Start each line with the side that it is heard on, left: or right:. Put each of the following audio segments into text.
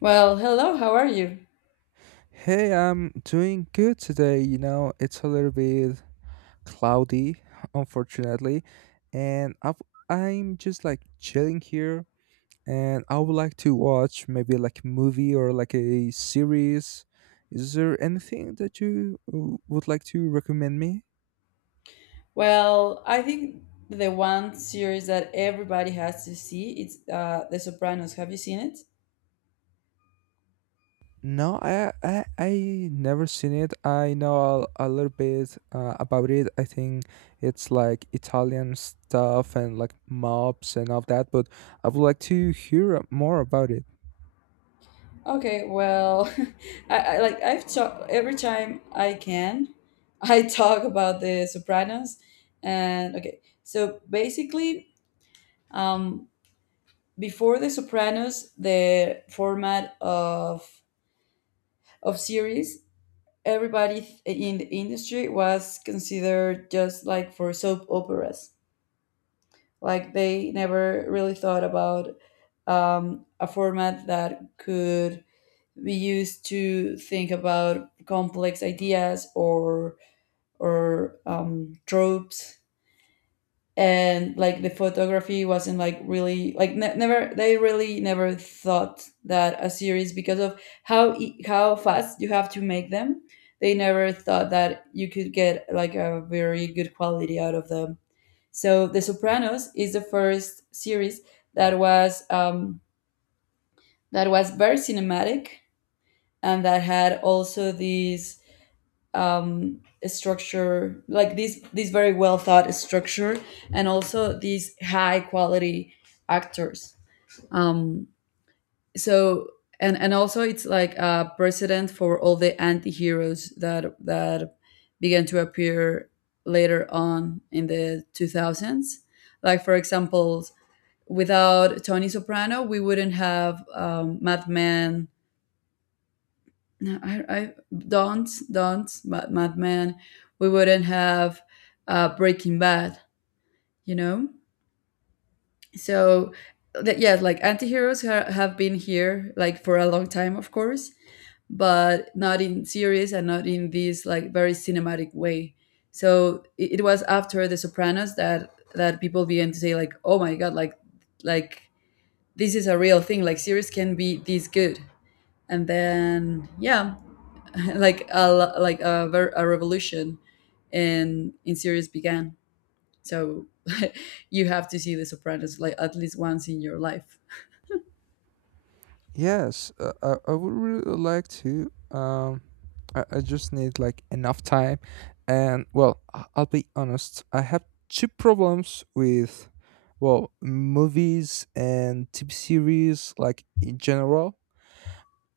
left: Well, hello, how are you?
right: Hey, I'm doing good today. You know, it's a little bit cloudy, unfortunately, and I'm just like chilling here. And I would like to watch maybe like a movie or like a series. Is there anything that you would like to recommend me?
left: Well, I think the one series that everybody has to see it's The Sopranos. Have you seen it?
right: No, I never seen it. I know a little bit about it. I think it's like Italian stuff and like mobs and all that. But I would like to hear more about it.
left: Okay, well, I like I've talk every time I can, I talk about The Sopranos, and okay, so basically, um, before The Sopranos, the format of series, everybody in the industry was considered just like for soap operas. Like they never really thought about a format that could be used to think about complex ideas or tropes. And like the photography wasn't like really like never, they really never thought that a series, because of how how fast you have to make them. They never thought that you could get like a very good quality out of them, so The Sopranos is the first series that was um, that was very cinematic and that had also these um, structure, like this very well thought structure, and also these high quality actors. Um, so and also, it's like a precedent for all the anti-heroes that began to appear later on in the 2000s, like for example without Tony Soprano, we wouldn't have Mad Men. No, I don't Mad Men. We wouldn't have Breaking Bad. You know, so that, yeah, like antiheroes have been here like for a long time, of course, but not in series and not in this like very cinematic way. So it was after The Sopranos that people began to say like, oh my god, like like this is a real thing, like series can be this good. And then, yeah, like a lo- like a, ver- a revolution in series began, so you have to see The Sopranos like at least once in your life.
right: Yes, I would really like to. I just need like enough time, and well, I'll be honest. I have two problems with well movies and TV series like in general.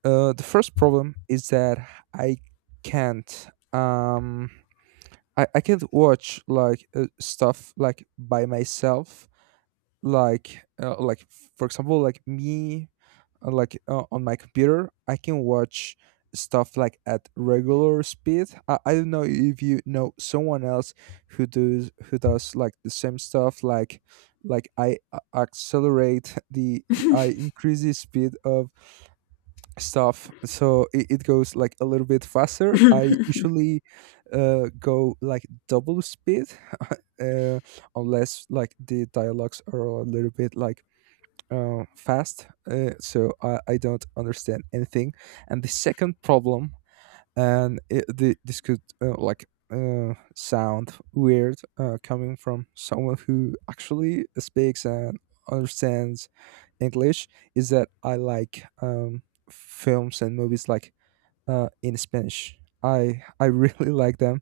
right: The first problem is that I can't. I can't watch like stuff like by myself like for example like me, like on my computer I can watch stuff like at regular speed. I don't know if you know someone else who does like the same stuff, like accelerate the I increase the speed of stuff so it goes like a little bit faster. I usually go like double speed, uh unless like the dialogues are a little bit like fast, so I don't understand anything. And the second problem, and this could like sound weird coming from someone who actually speaks and understands English, is that I like films and movies like in Spanish. I really like them.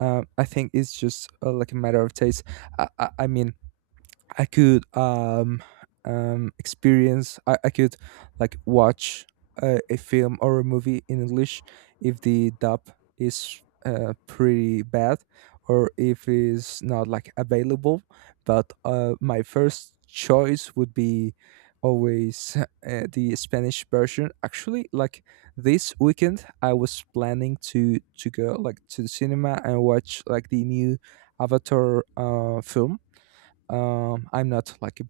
right: I think it's just like a matter of taste. I mean, I could experience. I could like watch a film or a movie in English if the dub is pretty bad or if it's not like available. But my first choice would be always, the Spanish version. Actually, like this weekend, I was planning to go like to the cinema and watch like the new Avatar film. I'm not like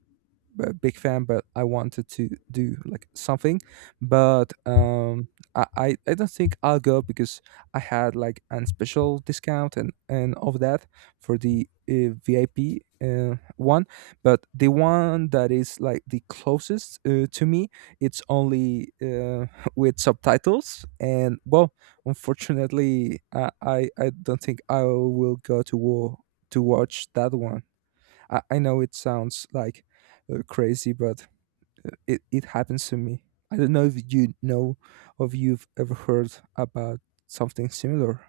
right: big fan, but I wanted to do like something. But I don't think I'll go because I had like an special discount and of that for the VIP one. But the one that is like the closest to me, it's only with subtitles. And well, unfortunately, I don't think I will go to war to watch that one. I know it sounds like crazy, but it happens to me. I don't know if you know, if you've ever heard about something similar.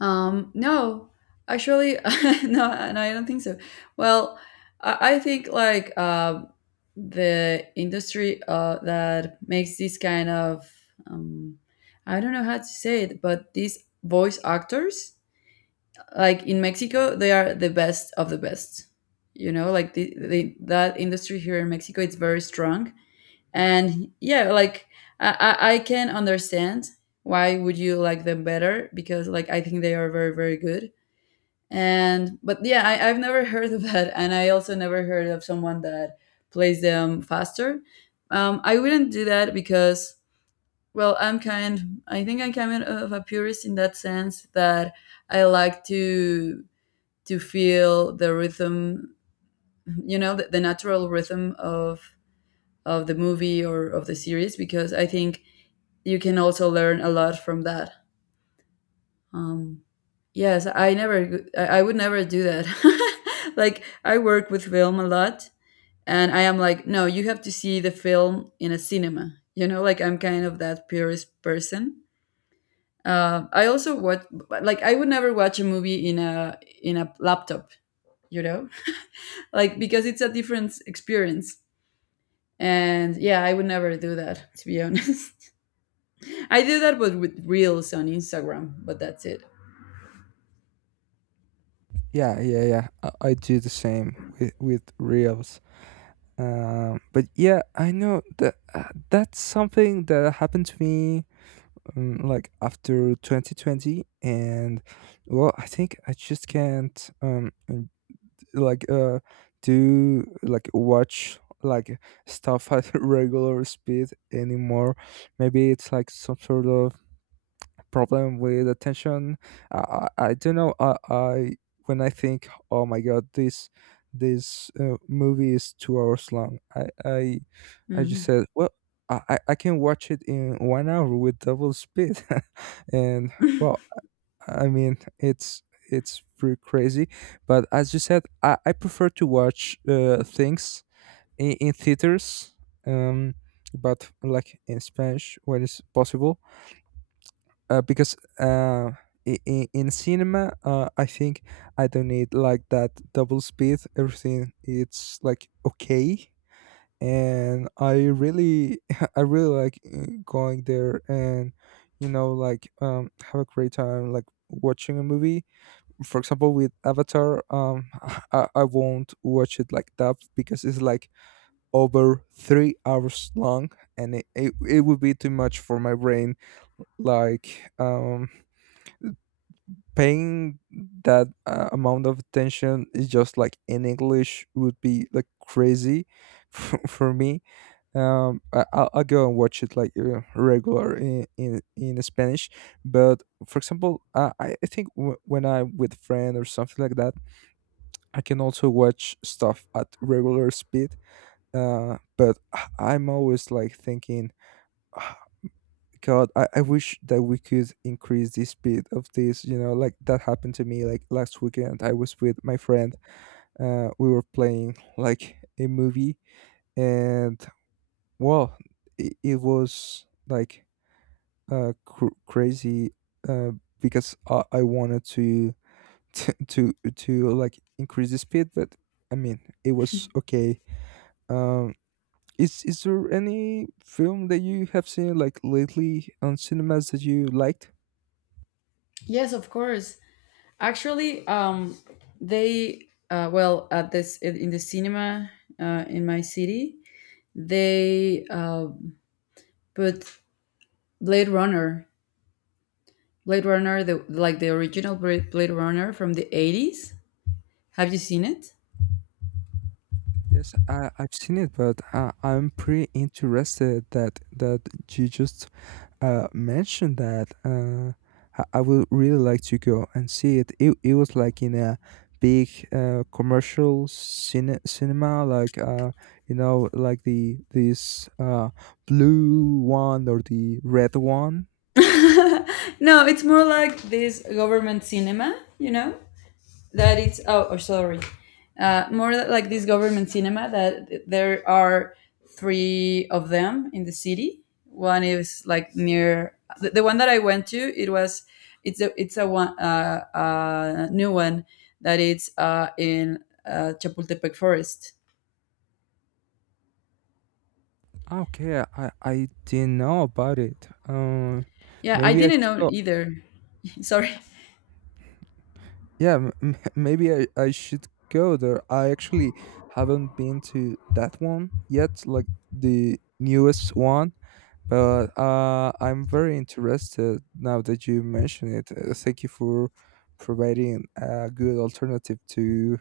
left: No. Actually, no, no, I don't think so. Well, I think like the industry that makes this kind of um, I don't know how to say it, but these voice actors, like in Mexico, they are the best of the best. You know, like the that industry here in Mexico, it's very strong. And yeah, like I can understand why would you like them better, because like I think they are very very good. And but yeah, I've never heard of that, and I also never heard of someone that plays them faster. I wouldn't do that because, well, I'm kind. I think I'm kind of a purist in that sense that I like to feel the rhythm, you know, the natural rhythm of the movie or of the series, because I think you can also learn a lot from that. Um, I would never do that. Like I work with film a lot, and I am like, no, you have to see the film in a cinema. You know, like I'm kind of that purist person. I also watch, like I would never watch a movie in a laptop. You know, like because it's a different experience. And yeah, I would never do that, to be honest. I do that but with reels on Instagram, but that's it.
right: Yeah, yeah, yeah. I do the same with reels. But yeah, I know that that's something that happened to me like after 2020. And well, I think I just can't like to like watch like stuff at regular speed anymore. Maybe it's like some sort of problem with attention. I don't know. I when I think, oh my god, this movie is 2 hours long, I just
left: Mm.
right: said, well, I can watch it in 1 hour with double speed. And well, I mean, it's pretty crazy. But as you said, I prefer to watch things in theaters, um, but like in Spanish when it's possible, because in cinema, I think I don't need like that double speed. Everything it's like okay. And I really, I really like going there. And, you know, like have a great time, like watching a movie. For example, with Avatar, I won't watch it like that because it's like over 3 hours long, and it would be too much for my brain, like paying that amount of attention. Is just like in English would be like crazy for me. I'll go and watch it like regular in Spanish. But for example, I think when I'm with friend or something like that, I can also watch stuff at regular speed. But I'm always like thinking, "Ah, God, I wish that we could increase the speed of this." You know, like that happened to me like last weekend. I was with my friend. We were playing like a movie, and well, it was like crazy. Uh, because I wanted to, to like increase the speed, but I mean it was okay. Um, is there any film that you have seen like lately on cinemas that you liked?
left: Yes, of course. Actually, they, well, at this, in the cinema in my city, they put Blade Runner, the original Blade Runner from the 80s. Have you seen it?
right: Yes, I, I've seen it, but I'm pretty interested that you just mentioned that. I would really like to go and see it. It was like in a big commercial cinema, like you know, like the this blue one or the red one.
left: No, it's more like this government cinema, you know, that it's, oh sorry, more like this government cinema that there are three of them in the city. One is like near the one that I went to. It was, it's a one new one that it's in Chapultepec Forest.
right: Ah, okay, I didn't know about it.
left: Yeah, I
right: Maybe I
left: didn't
right: should
left: know
right: go.
left: either. Sorry.
right: Yeah, maybe I should go there. I actually haven't been to that one yet, like the newest one, but I'm very interested now that you mention it. Thank you for providing a good alternative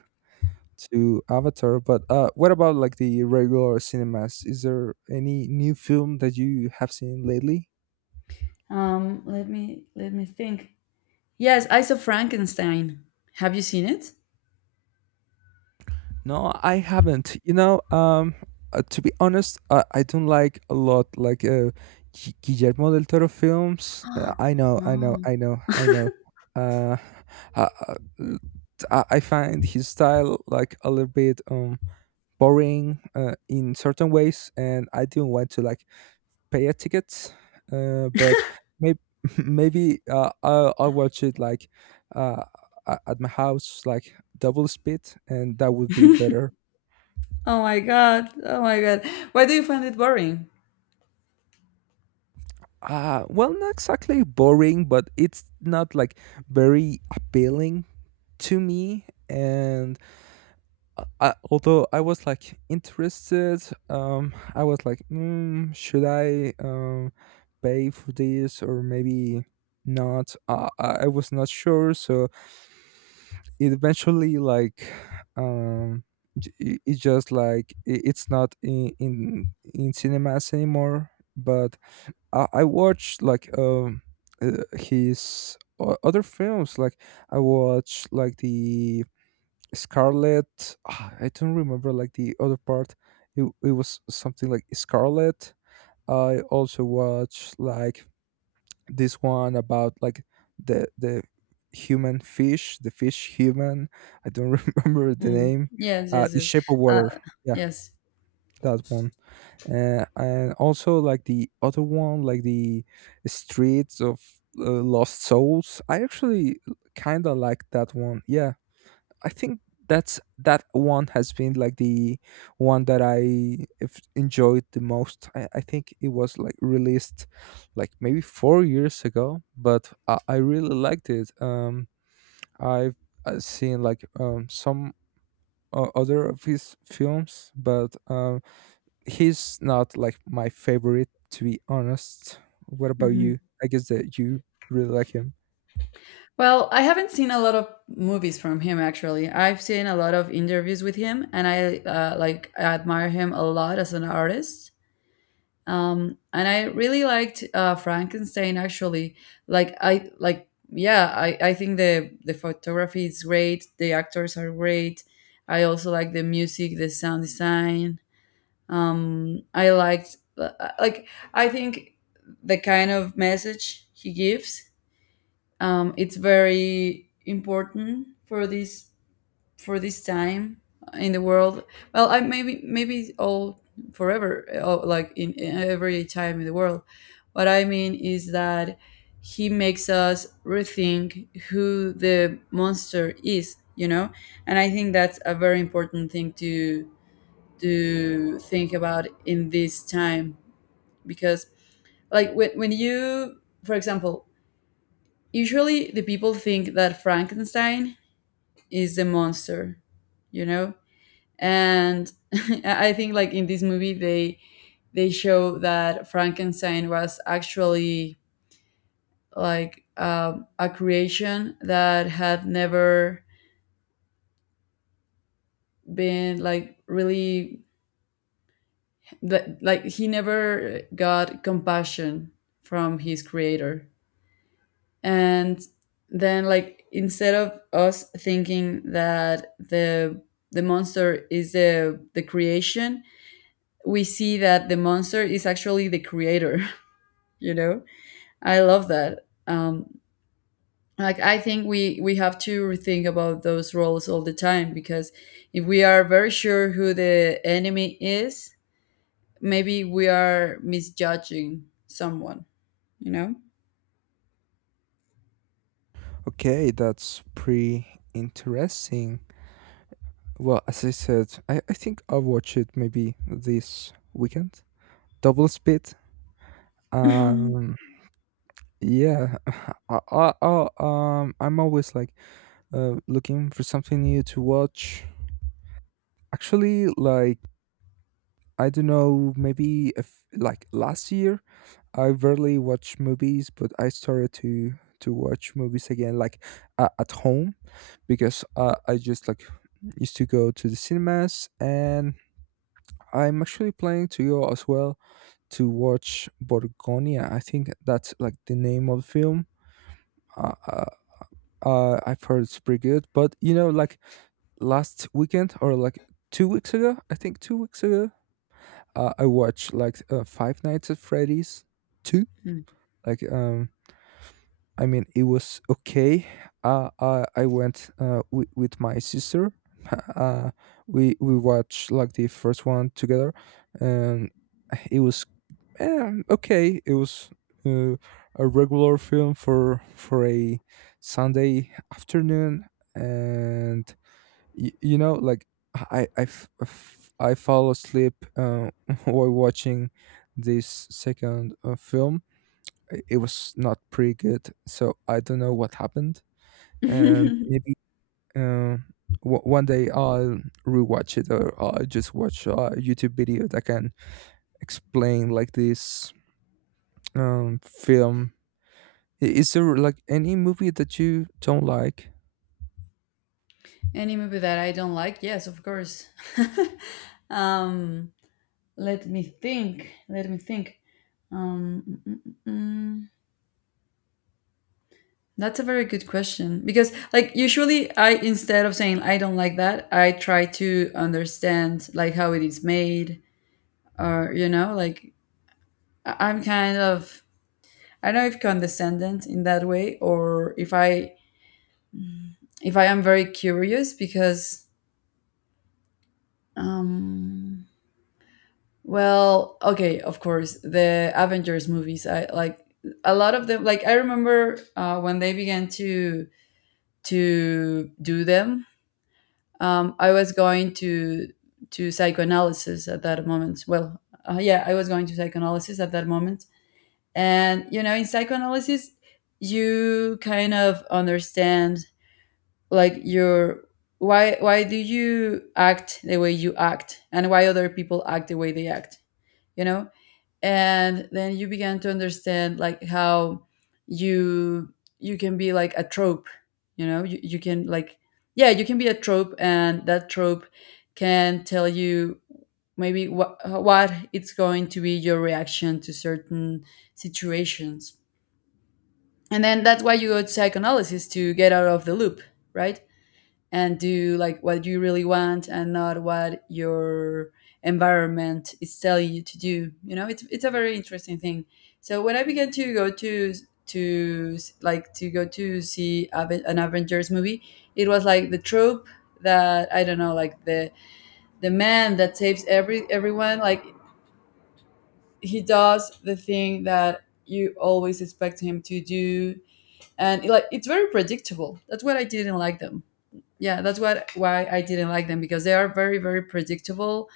right: to Avatar. But what about like the regular cinemas? Is there any new film that you have seen lately?
left: Let me think. Yes, I saw Frankenstein. Have you seen it?
right: No, I haven't. You know, to be honest, I don't like a lot like Guillermo del Toro films. I know, I know,
left: No.
right: I know, I know. Uh, uh, uh, t- I find his style like a little bit boring in certain ways, and I didn't want to like pay a ticket. But maybe maybe I'll watch it like uh at my house like double speed, and that would be better.
left: Oh my god. Oh my god. Why do you find it boring?
right: Well, not exactly boring, but it's not like very appealing to me. And although I was like interested, I was like, mm, should I pay for this or maybe not. I was not sure, so it eventually like um it's just like it's not in cinemas anymore. But I watched like his other films. Like I watched like the Scarlet. Ah, I don't remember like the other part. It was something like Scarlet. I also watched like this one about like the human fish, the fish human. I don't remember the
left: Mm.
right: name.
left: Yes, yes,
right: The
left: yes.
right: Shape of
left: Uh,
right: Water. Yeah,
left: yes.
right: that one. And also like the other one like the streets of lost souls. I actually kind of like that one. Yeah, I think that's that one has been like the one that I have enjoyed the most. I think it was like released like maybe 4 years ago, but I really liked it. I've seen like some other of his films, but he's not like my favorite, to be honest. What about
left: Hmm.
right: you? I guess that you really like him.
left: Well, I haven't seen a lot of movies from him actually. I've seen a lot of interviews with him, and I like admire him a lot as an artist. And I really liked Frankenstein, actually. Like I like, yeah, I think the photography is great. The actors are great. I also like the music, the sound design. I liked like I think the kind of message he gives, it's very important for this time in the world. Well, I, maybe all forever, like in every time in the world. What I mean is that he makes us rethink who the monster is, you know. And I think that's a very important thing to think about in this time, because like when you, for example, usually the people think that Frankenstein is the monster, you know. And I think like in this movie, they show that Frankenstein was actually like a creation that had never been, like, really, that like he never got compassion from his creator. And then, like, instead of us thinking that the monster is the creation, we see that the monster is actually the creator. You know, I love that. Like I think we have to rethink about those roles all the time, because if we are very sure who the enemy is, maybe we are misjudging someone, you know.
right: Okay, that's pretty interesting. Well, as I said, I think I'll watch it maybe this weekend. Double speed. Um, yeah, I'm always like looking for something new to watch. Actually, like I don't know, maybe if, like last year I rarely watch movies, but I started to watch movies again, like at home, because I just like used to go to the cinemas. And I'm actually planning to go as well to watch Borgonia. I think that's like the name of the film. Uh, uh, I've heard it's pretty good, but you know, like last weekend or like 2 weeks ago, I think 2 weeks ago, I watched like Five Nights at Freddy's two,
left: Mm.
right: like I mean, it was okay. I went wi with my sister. Uh, we watched like the first one together, and it was okay. It was uh, a regular film for a Sunday afternoon. And you know, like I fall asleep while watching this second film. I- it was not pretty good. So I don't know what happened, and maybe uh, one day I'll rewatch it, or I'll just watch a YouTube video that can explain like this film. Is there like any movie that you don't like?
left: Any movie that I don't like? Yes, of course. um, Let me think. Let me think. Mm, mm, mm. Mm. That's a very good question because, like, usually I, instead of saying I don't like that, I try to understand like how it is made, or you know, like I'm kind of, I don't know, if condescendent in that way, or if I, am very curious, because um well, okay, of course, the Avengers movies. I like a lot of them. Like I remember when they began to do them. I was going to psychoanalysis at that moment. Well, yeah, I was going to psychoanalysis at that moment, and you know, in psychoanalysis, you kind of understand like your, why do you act the way you act, and why other people act the way they act, you know. And then you began to understand like how you you can be like a trope, you know. You can like, yeah, you can be a trope, and that trope can tell you maybe what it's going to be your reaction to certain situations. And then that's why you go to psychoanalysis to get out of the loop, right, and do like what you really want and not what your environment is telling you to do. You know, it's a very interesting thing. So when I began to go to go to see an Avengers movie, it was like the trope that, I don't know, like the man that saves everyone, like he does the thing that you always expect him to do, and like it's very predictable. That's what I didn't like them. Yeah, that's what, why I didn't like them, because they are very very predictable,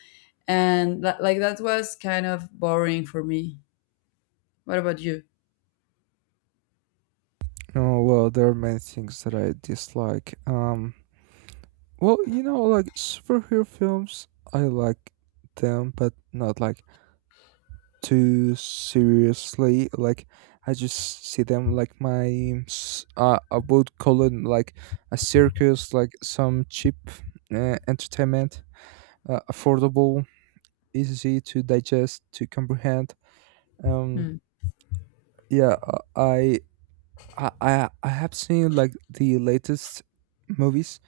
left: and that, like that was kind of boring for me. What about you?
right: Oh well, there are many things that I dislike. Well, you know, like superhero films, I like them, but not like too seriously. Like I just see them like I would call it like a circus, like some cheap entertainment, affordable, easy to digest, to comprehend. Um,
left: Hmm.
right: yeah, I have seen like the latest movies,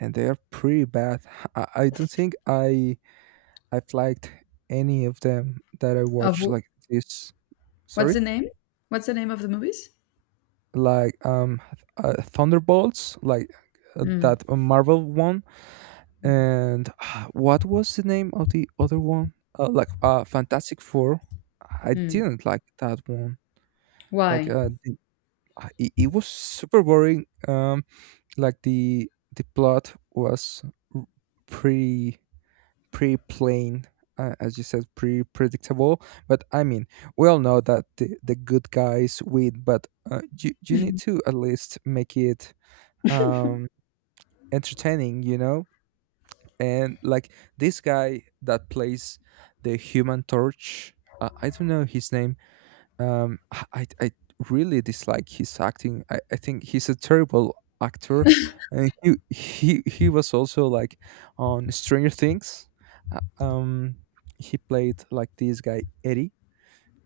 right: and they are pretty bad. I don't think I've liked any of them that I
left: of
right: watched
left: wh-
right: like this.
left: what's
right: Sorry.
left: the name of the movies?
right: Like Thunderbolts, like
left: Hmm.
right: that Marvel one, and what was the name of the other one? Like Fantastic Four. I
left: Hmm.
right: didn't like that one. Like
left: Why?
right: it was super boring. Like the plot was r- pretty pretty plain. As you said, pretty predictable. But I mean, we all know that the good guys win, but you need to at least make it um entertaining, you know, and like this guy that plays the human torch. I don't know his name. um i i I really dislike his acting. I think he's a terrible actor, and he was also like on Stranger Things. Uh, um he played like this guy Eddie,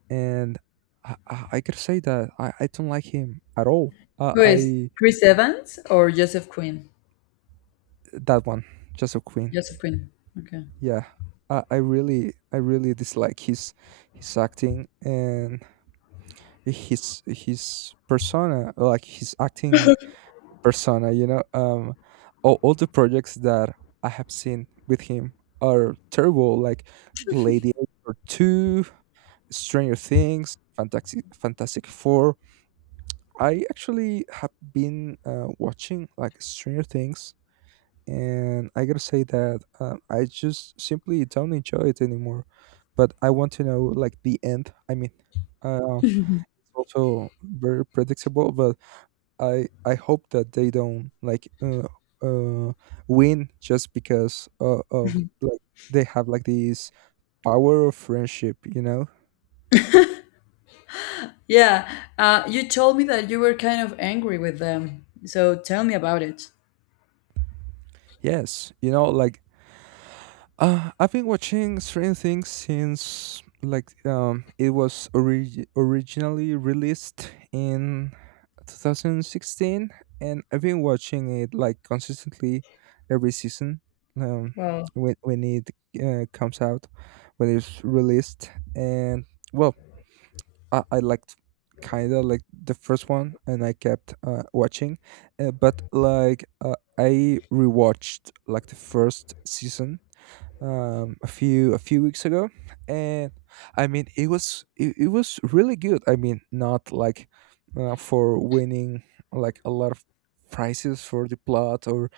right: and I gotta say that I don't like him at all.
left: Who is
right: I
left: Chris Evans or Joseph Quinn?
right: That one, just a Queen.
left: Joseph Quinn. Okay.
right: Yeah, I really dislike his acting and his persona, like his acting persona. You know, all the projects that I have seen with him are terrible. Like Lady or Two, Stranger Things, Fantastic Four. I actually have been watching like Stranger Things, and I gotta say that I just simply don't enjoy it anymore. But I want to know like the end. I mean, um, it's also very predictable, but I hope that they don't like uh, win just because of like they have like this power of friendship, you know?
left: Yeah, you told me that you were kind of angry with them, so tell me about it.
right: Yes, you know, like I've been watching Stranger Things since like it was originally released in 2016, and I've been watching it like consistently every season. um
left: Well.
right: when it comes out, when it's released. And well, I liked kind of like the first one, and I kept watching. But like I rewatched like the first season a few weeks ago. And I mean it was really good. I mean, not like for winning like a lot of prizes for the plot, or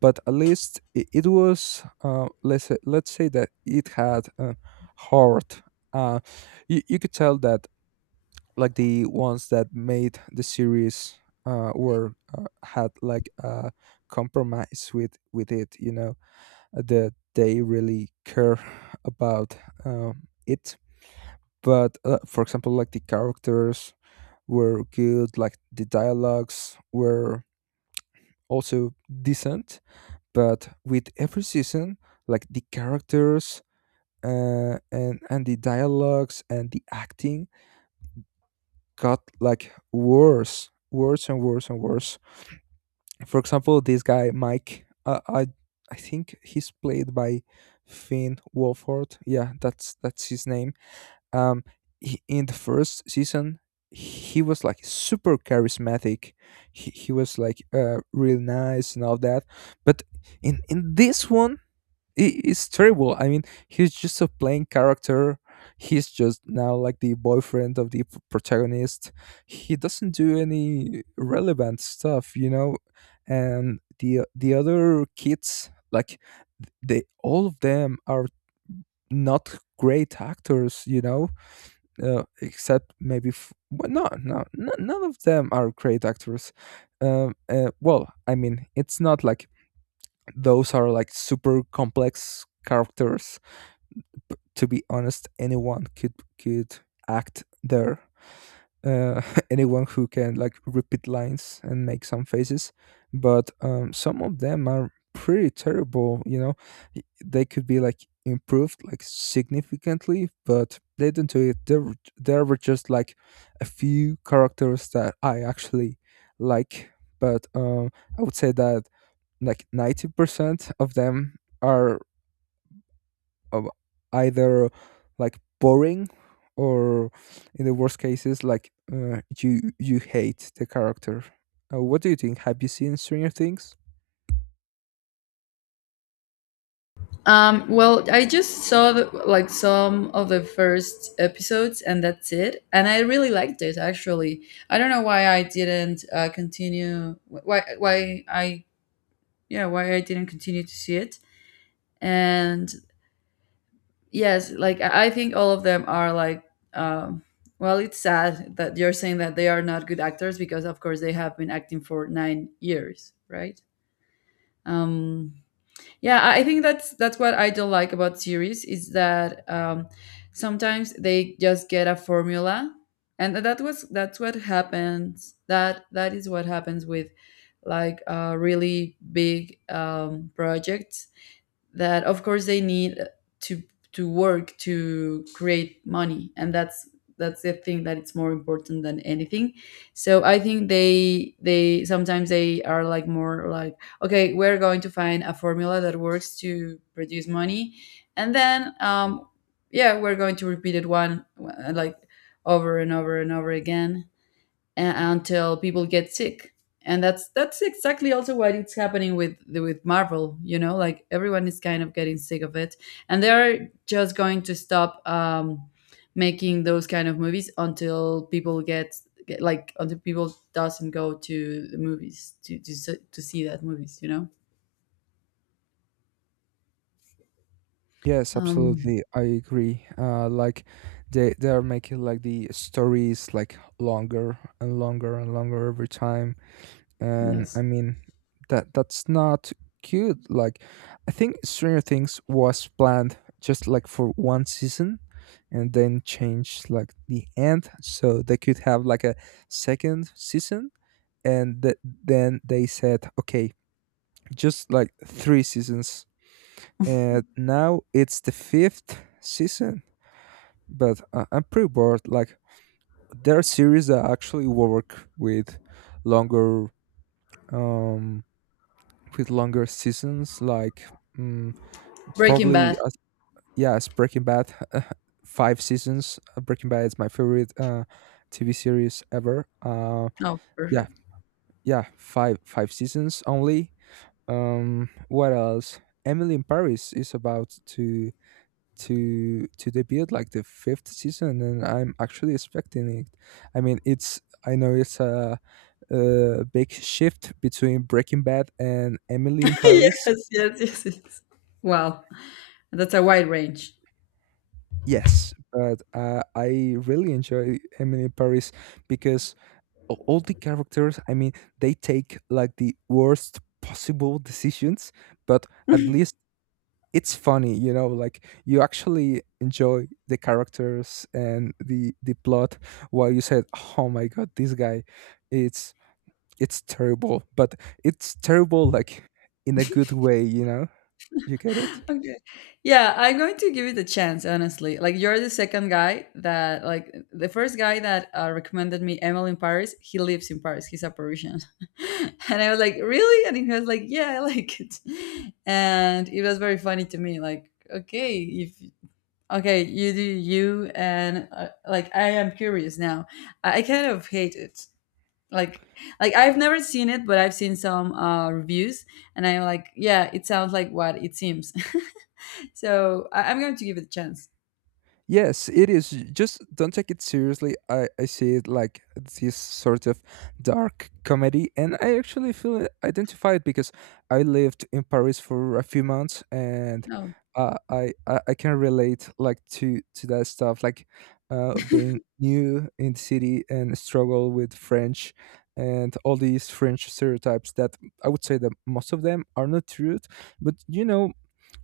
right: but at least it was, let's say that it had a heart. uh you could tell that like the ones that made the series were had like a compromise with it, you know, that they really care about it. But for example, like the characters were good, like the dialogues were also decent. But with every season, like the characters and the dialogues and the acting got like worse, worse and worse and worse. For example, this guy Mike, I think he's played by Finn Wolford. Yeah, that's his name. um he, in the first season, he was like super charismatic. He was like real nice and all that. But in this one, it's terrible. I mean, he's just a plain character. He's just now like the boyfriend of the protagonist. He doesn't do any relevant stuff, you know, and the other kids, like, they, all of them, are not great actors, you know. Except maybe well, no, none of them are great actors. Well, I mean, it's not like those are like super complex characters. But to be honest, anyone could could act there, uh, anyone who can like repeat lines and make some faces. But some of them are pretty terrible, you know. They could be like improved like significantly, but they didn't do it. There were just like a few characters that I actually like. But I would say that like 90% of them are uh, either like boring, or in the worst cases, like, you, you hate the character. What do you think? Have you seen Stranger Things?
left: Well, I just saw the, like some of the first episodes, and that's it. And I really liked it actually. I don't know why I didn't continue. Why I didn't continue to see it. And yes, like I think all of them are like. Um, well, it's sad that you're saying that they are not good actors, because, of course, they have been acting for 9 years, right? Um, yeah, I think that's what I don't like about series, is that, sometimes they just get a formula, and that's what happens. That is what happens with, like, really big projects, that of course they need to work to create money, and that's, the thing that it's more important than anything. So I think they sometimes, they are like more like, okay, we're going to find a formula that works to produce money, and then yeah, we're going to repeat it, one like over and over and over again, until people get sick. And that's, exactly also what it's happening with Marvel, you know, like everyone is kind of getting sick of it, and they're just going to stop making those kind of movies until people get like until people doesn't go to the movies to to see that movies, you know.
right: Yes,
left: um
right: absolutely, I agree. Like, they are making like the stories like longer and longer and longer every time, and I
left: yes.
right: mean, that, that's not cute. Like, I think Stranger Things was planned just like for one season, and then changed like the end, so they could have like a second season, and then they said, okay, just like three seasons, and now it's the fifth season. But I- I'm pretty bored. Like, there are series that actually work longer um with longer seasons, like mm,
left: Breaking
right: probably
left: Bad.
right: as, yeah, as Breaking Bad, five seasons. Breaking Bad is my favorite TV series ever.
left: Oh,
right: Yeah,
left: perfect.
right: yeah, five seasons only. What else? Emily in Paris is about to to debut like the fifth season, and I'm actually expecting it. I mean, it's I know it's a big shift between Breaking Bad and Emily in Paris.
left: Yes, yes, yes, yes. Wow, that's a wide range.
right: Yes, but I really enjoy Emily in Paris because all the characters, I mean, they take like the worst possible decisions, but at least it's funny, you know, like you actually enjoy the characters and the plot, while you said, "Oh my god, this guy, it's it's terrible." But it's terrible like in a good way, you know? You get it?
left: Okay. Yeah, I'm going to give it a chance, honestly. Like you're the second guy that, like the first guy that recommended me Emily in Paris, he lives in Paris. He's a Parisian. And I was like, "Really?" And he was like, "Yeah, I like it." And it was very funny to me like, "Okay, if okay, you do you, and like I am curious now." I kind of hate it. Like like I've never seen it, but I've seen some reviews, and I'm like, "Yeah, it sounds like what it seems." So I'm going to give it a chance.
right: Yes, it is. Just don't take it seriously. I see it like this sort of dark comedy, and I actually feel identified because I lived in Paris for a few months, and
left: No.
right: I can relate like to that stuff, like being new in the city and struggle with French, and all these French stereotypes that I would say that most of them are not true, but you know.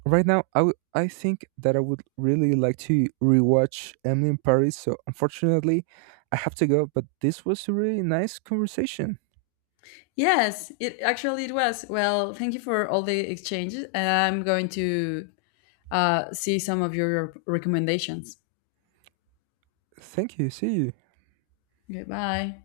right: Right now, I think that I would really like to rewatch Emily in Paris. So unfortunately, I have to go. But this was a really nice conversation.
left: Yes, it actually it was. Well, thank you for all the exchanges, and I'm going to see some of your recommendations.
right: Thank you. See you.
left: Okay, bye.